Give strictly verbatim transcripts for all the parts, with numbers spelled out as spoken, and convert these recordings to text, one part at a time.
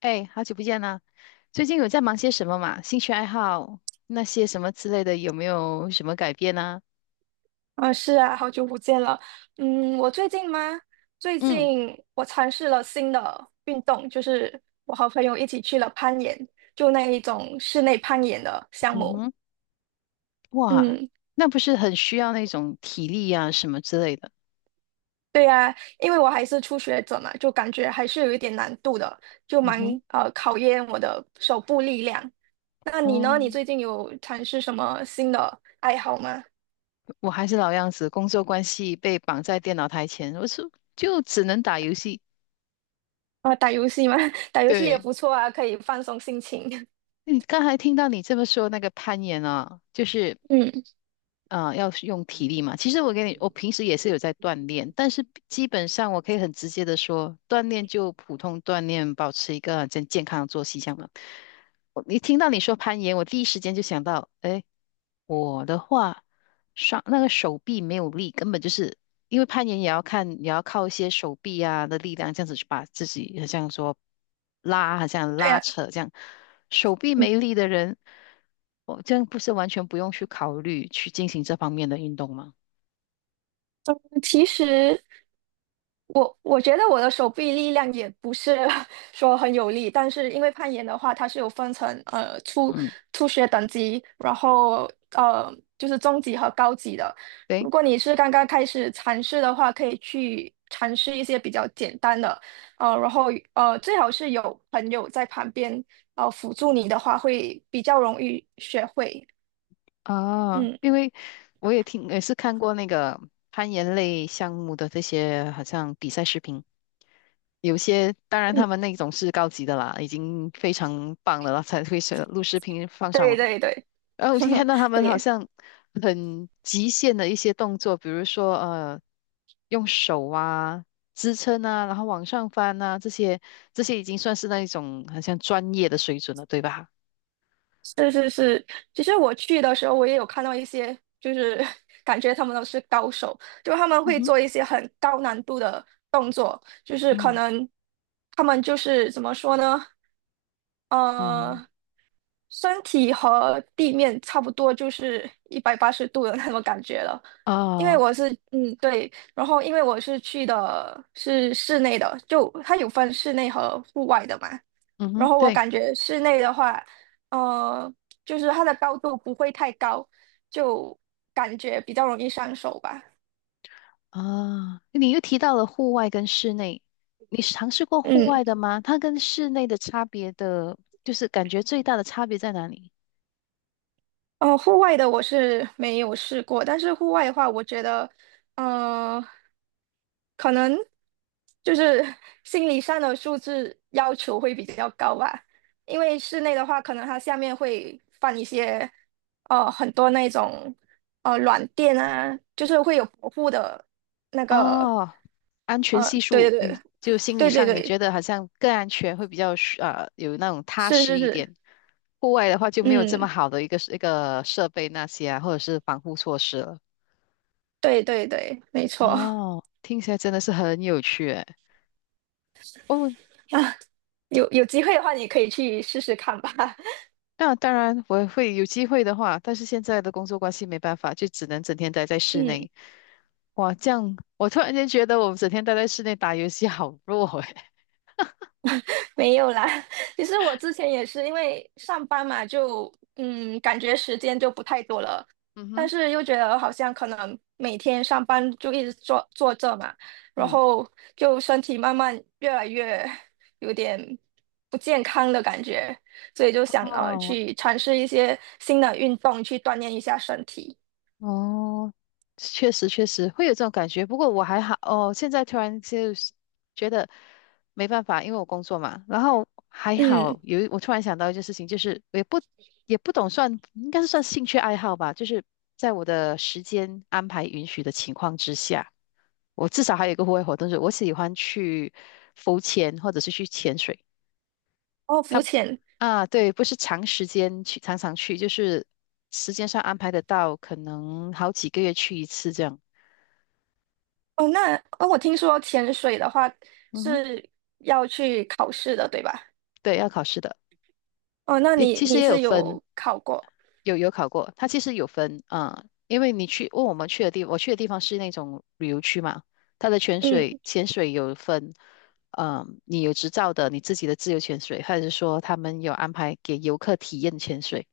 哎，好久不见啦！最近有在忙些什么嘛？兴趣爱好那些什么之类的，有没有什么改变呢？啊，是啊，好久不见了。嗯，我最近吗？最嗯近我尝试了新的运动，就是我和朋友一起去了攀岩，就那一种室内攀岩的项嗯目。哼，哇，嗯，那不是很需要那种体力呀什么之类的？对呀，因为我还是初学者嘛，就感觉还是有一点难度的，就嗯蛮哼，呃考验我的手部力量。那你呢？哦，你最近有尝试什么新的爱好吗？我还是老样子，工作关系被绑在电脑台前，我是就只能打游戏。啊，打游戏吗？打游戏也对，不错啊，可以放松心情。你刚才听到你这么说那个攀岩啊，就是 嗯，啊，要是用体力嘛。其实我给你，我平时也是有在锻炼，但是基本上我可以很直接的说，锻炼就普通锻炼，保持一个很健健康的作息这样嘛。我一听到你说攀岩，我第一时间就想到，哎，我的话，上那个手臂没有力，根本就是因为攀岩也要看，也要靠一些手臂啊的力量，这样子去把自己好像说拉，好像对拉呀，扯这样。手臂没力的人，我这样不是完全不用去考虑去进行这方面的运动吗？其实，我我觉得我的手臂力量也不是 说很有力，但是因为攀岩的话，它是有分成呃初嗯，初学等级，然后呃就是中级和高级的。对。如果你是刚刚开始尝试的话，可以去尝试一些比较简单的，呃，然后呃最好是有朋友在旁边呃辅助你的话，会比较容易学会。啊，嗯因为我也听，也是看过那个攀岩类项目的这些好像比赛视频，有些当然嗯，他们那种是高级的啦，已经非常棒的了，才会选录视频放上对网。对对，然后我就看到他 们好对。像很极限的一些动作，比如说呃，用手啊支撑啊，然后往上翻啊，这些这些已经算是那一种好像专业的水准了，对吧？是是是，其实我去的时候，我也有看到一些，就是 感觉他们都是高手，就他们嗯会哼，做一些很高难度的动作，就是可嗯能他们就是怎么说呢？嗯，呃，身体和地面差不多，就是一百八十度的那种感觉了。因为啊，我是，嗯，对，然后因为我是去的是室内的，就它有分室内和户外的嘛。嗯然哼，后我对。感觉室内的话，呃，就是它的高度不会太高，就感觉比较容易上手吧。啊，你又提到了户外跟室内，你是尝试过户嗯。外的吗？它跟室内的差别的，就是感觉最大的差别在哪里？哦，户外的我是没有试过，但是户外的话，我觉得，呃，可能就是 心理上的素质要求会比较高吧。因为室内的话，可能它下面会放一些，呃，很多那种，呃，软垫啊，就是会有保护的那个，哦，安全呃，系对数，对你就心理对对对上你对，觉得好像更安全，会比较舒呃有那种踏是实是一是，点。户外的话就没有这么嗯，好的一个一个设备那些啊，或者是防护措施了。对对对，没错。哦，听起来真的是很有趣诶。哦，啊，有有机会的话，你可以去试试看吧。那当然，我会有机会的话，但是现在的工作关系没办法，就只能整天待在室嗯，内。哇，这样我突然间觉得我们整天待在室内打游戏好弱诶。没有啦。其实我之前也是因为上班嘛，就嗯，感觉时间就不太多了，嗯但哼，是又觉得好像可能每天上班就一直坐坐这嘛，然嗯，后就身体慢慢越来越有点不健康的感觉，所以就想呃哦去尝试一些新的运动去锻炼一下身体。哦，确实确实会有这种感觉，不过我还好哦。现在突然就是觉得没办法，因为我工作嘛，然后还嗯，好有一我突然想到一件事情，就是我也不也不懂算，应该是算兴趣爱好吧，就是在我的时间安排允许的情况之下，我至少还有一个户外活动，就是我喜欢去浮潜或者是去潜水。哦，浮他潜。啊，对，不是长时间去，常常去，就是时间上安排得到，可能好几个月去一次这样。哦，那哦，我听说潜水的话嗯哼，是要去考试的，对吧？对，要考试的，哦，那也你其实你也有是分，有考过？有有考过，它其实有分啊，因为你去，问我们去的地，我去的地方是那种旅游区嘛，它的潜水嗯潜水有分，嗯、你有执照的，你自己的自由潜水，还是说他们有安排给游客体验潜水，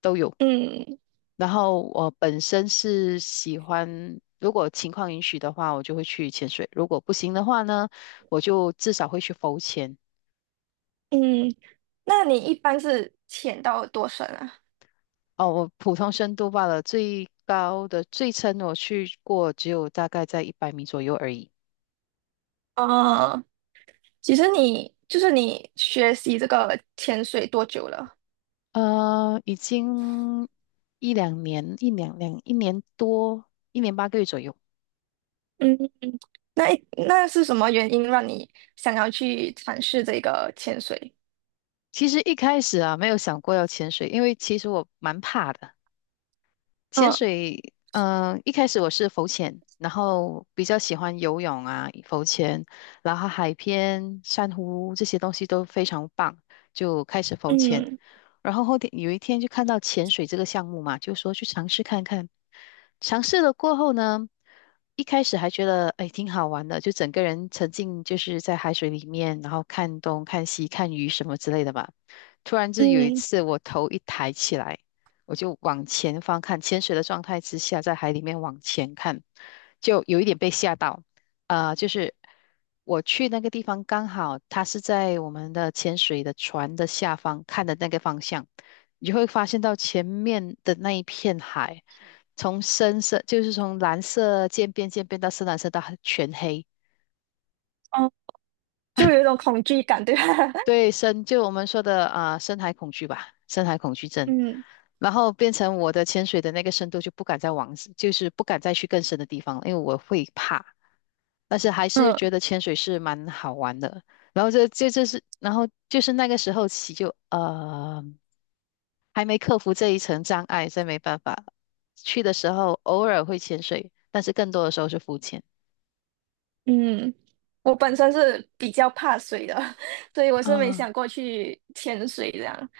都有。嗯然后我本身是喜欢，如果情况允许的话，我就会去潜水；如果不行的话呢，我就至少会去浮潜。嗯，那你一般是潜到多深啊？哦，我普通深度罢了，最高的最深我去过只有大概在一百米左右而已。哦，其实你就是你学习这个潜水多久了？呃，已经一两年，一两两一年多，一年八个月左右。嗯，那一那是什么原因让你想要去尝试这个潜水？其实一开始啊，没有想过要潜水，因为其实我蛮怕的。潜嗯水，嗯、一开始我是浮潜，然后比较喜欢游泳啊，浮潜，然后海边、珊瑚这些东西都非常棒，就开始浮潜。嗯然后后天有一天就看到潜水这个项目嘛，就说去尝试看看。尝试了过后呢，一开始还觉得哎挺好玩的，就整个人沉浸就是在海水里面，然后看东看西看鱼什么之类的吧。突然就有一嗯，次我头一抬起来，我就往前方看，潜水的状态之下在海里面往前看，就有一点被吓到。呃，就是我去那个地方，刚好它是在我们的潜水的船的下方看的那个方向，你就会发现到前面的那一片海，从深色就是从蓝色渐变渐变到深蓝色到全黑，哦，就有一种恐惧感，对吧？对，深就我们说的啊、呃深海恐惧吧，深海恐惧症，嗯然后变成我的潜水的那个深度就不敢再往，就是不敢再去更深的地方了因为我会怕。但是还是嗯觉得潜水是蛮好玩的。然后这这就是，然后就是那个时候起就呃还没克服这一层障碍，所以没办法。去的时候偶尔会潜水，但是更多的时候是浮潜。嗯，我本身是比较怕水的，所以我是没啊。想过去潜水这样。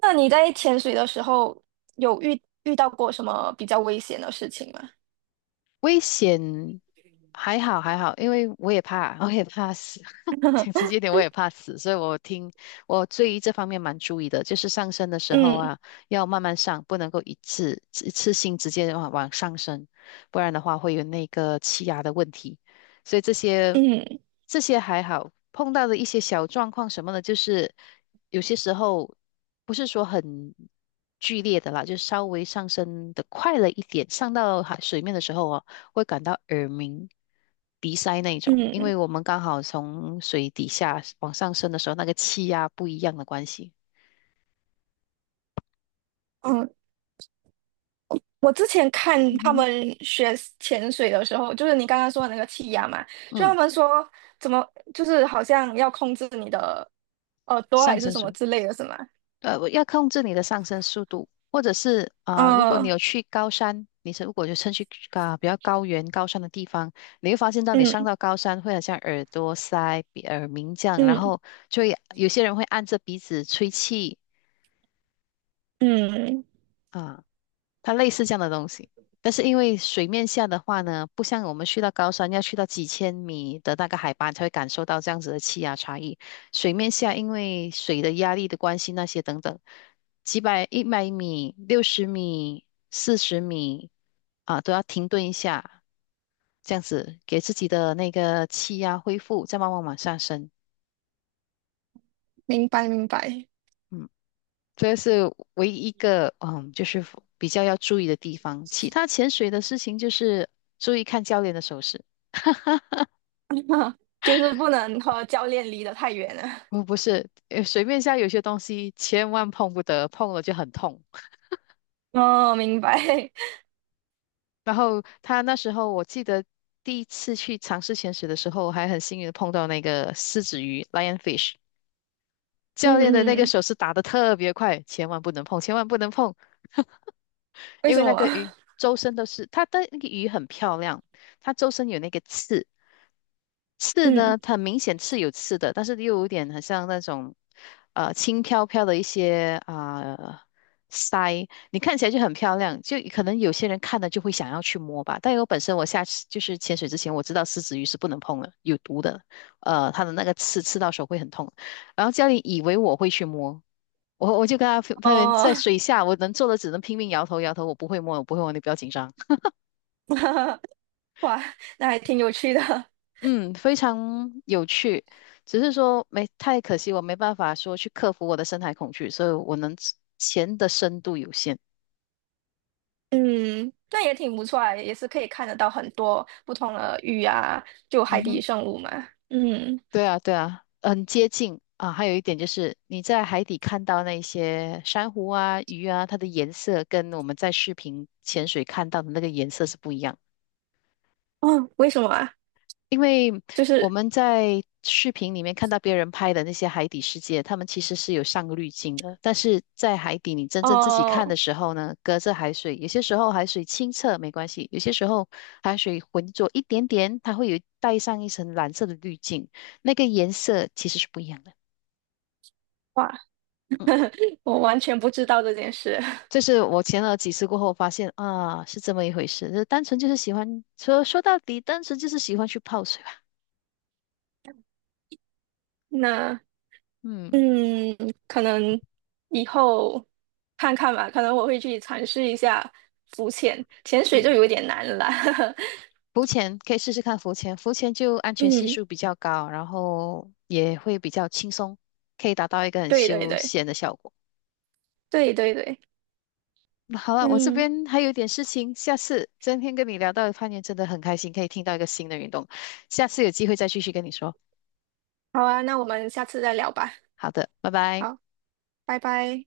那你在潜水的时候有遇遇到过什么比较危险的事情吗？危险还好还好，因为我也怕，我也怕死。讲直接点，我也怕死，所以我听我对于这方面蛮注意的，就是上升的时候嗯啊，要慢慢上，不能够一次一次性直接往往上升，不然的话会有那个气压的问题。所以这些嗯这些还好，碰到的一些小状况什么的，就是有些时候不是说很剧烈的啦，就稍微上升的快了一点，上到海水面的时候哦。会感到耳鸣、鼻塞那种，因嗯为我们刚好从水底下往上升的时候，那个气压不一样的关系。嗯，我之前看嗯他们哼，学潜水的时候，就是你刚刚说的那个气压嘛，就他嗯，们说怎么就是好像要控制你的耳朵上还是升什么速，之类的，是吗？呃，我要控制你的上升速度，或者是啊、如果你嗯有去高山，你是如果就趁去啊、比较高原、高山的地方，你会发现到你上嗯到高山会很像耳朵塞、鼻耳鸣这样，然嗯后就会有些人会按着鼻子吹气嗯，啊、呃它类似这样的东西。但是因为水面下的话呢，不像我们去到高山要去到几千米的那个海拔才会感受到这样子的气压差异。水面下因为水的压力的关系，那些等等，几百、一百米、六十米、四十米啊，都要停顿一下，这样子给自己的那个气压恢复，再慢慢往上升。明白明白。嗯。这是唯一一个嗯，就是比较要注意的地方。其他潜水的事情就是注意看教练的手势，就是不能和教练离得太远了。不不是，呃水面下有些东西千万碰不得，碰了就很痛。哦，明白。然后他那时候我记得第一次去尝试潜水的时候，还很幸运的碰到那个狮子鱼 （lionfish），教练的那嗯个嗯，手势打得特别快，千万不能碰，千万不能碰，为因什为那么？个鱼周身都是，它的那个鱼很漂亮，它周身有那个刺。刺嗯，呢，它明显刺有刺的，但是又有点很像那种，呃，轻飘飘的一些啊、呃腮，你看起来就很漂亮，就可能有些人看了就会想要去摸吧。但我本身我下次就是潜水之前，我知道狮子鱼是不能碰的，有毒的，呃，它的那个刺刺到手会很痛。然后教练以为我会去摸，我我就跟他分分别在哦，水下，我能做的只能拼命摇头摇头，我不会摸，我不会摸，你不要紧张。哇，那还挺有趣的。嗯，非常有趣，只是说没太可惜，我没办法说去克服我的深海恐惧，所以我能潜的深度有限。嗯，那也挺不错啊，也是可以看得到很多不同的鱼啊，就嗯海底哼，生物嘛。嗯，对啊，对啊，很接近啊。还有一点就是你在海底看到那些珊瑚啊、鱼啊，它的颜色跟我们在视频潜水看到的那个颜色是不一样的。哦，为什么啊？因为就我是们在视频里面看到别人拍的那些海底世界，他们其实是有上个滤镜的。但是在海底，你真正自己看哦，的时候呢，隔着海水，有些时候海水清澈没关系，有些时候海水浑浊一点点，它会有带上一层蓝色的滤镜，那个颜色其实是不一样的。哇，嗯，我完全不知道这件事。这是我前了几次过后发现啊，是这么一回事。就单纯就是喜欢，说说到底，单纯就是喜欢去泡水吧。那嗯嗯，可能以后看看吧，可能我会去尝试一下浮潜，潜水就嗯。有点难了哈。浮潜可以试试看浮潜，浮潜就安全系嗯，数比较高，然后也会比较轻松，可以达到一个很对对休对闲的效果。对对对，好了，我这嗯，边还有点事情，下次今天跟你聊到攀岩真的很开心，可以听到一个新的运动，下次有机会再继续跟你说。好啊，那我们下次再聊吧。好的，拜拜。好，拜拜。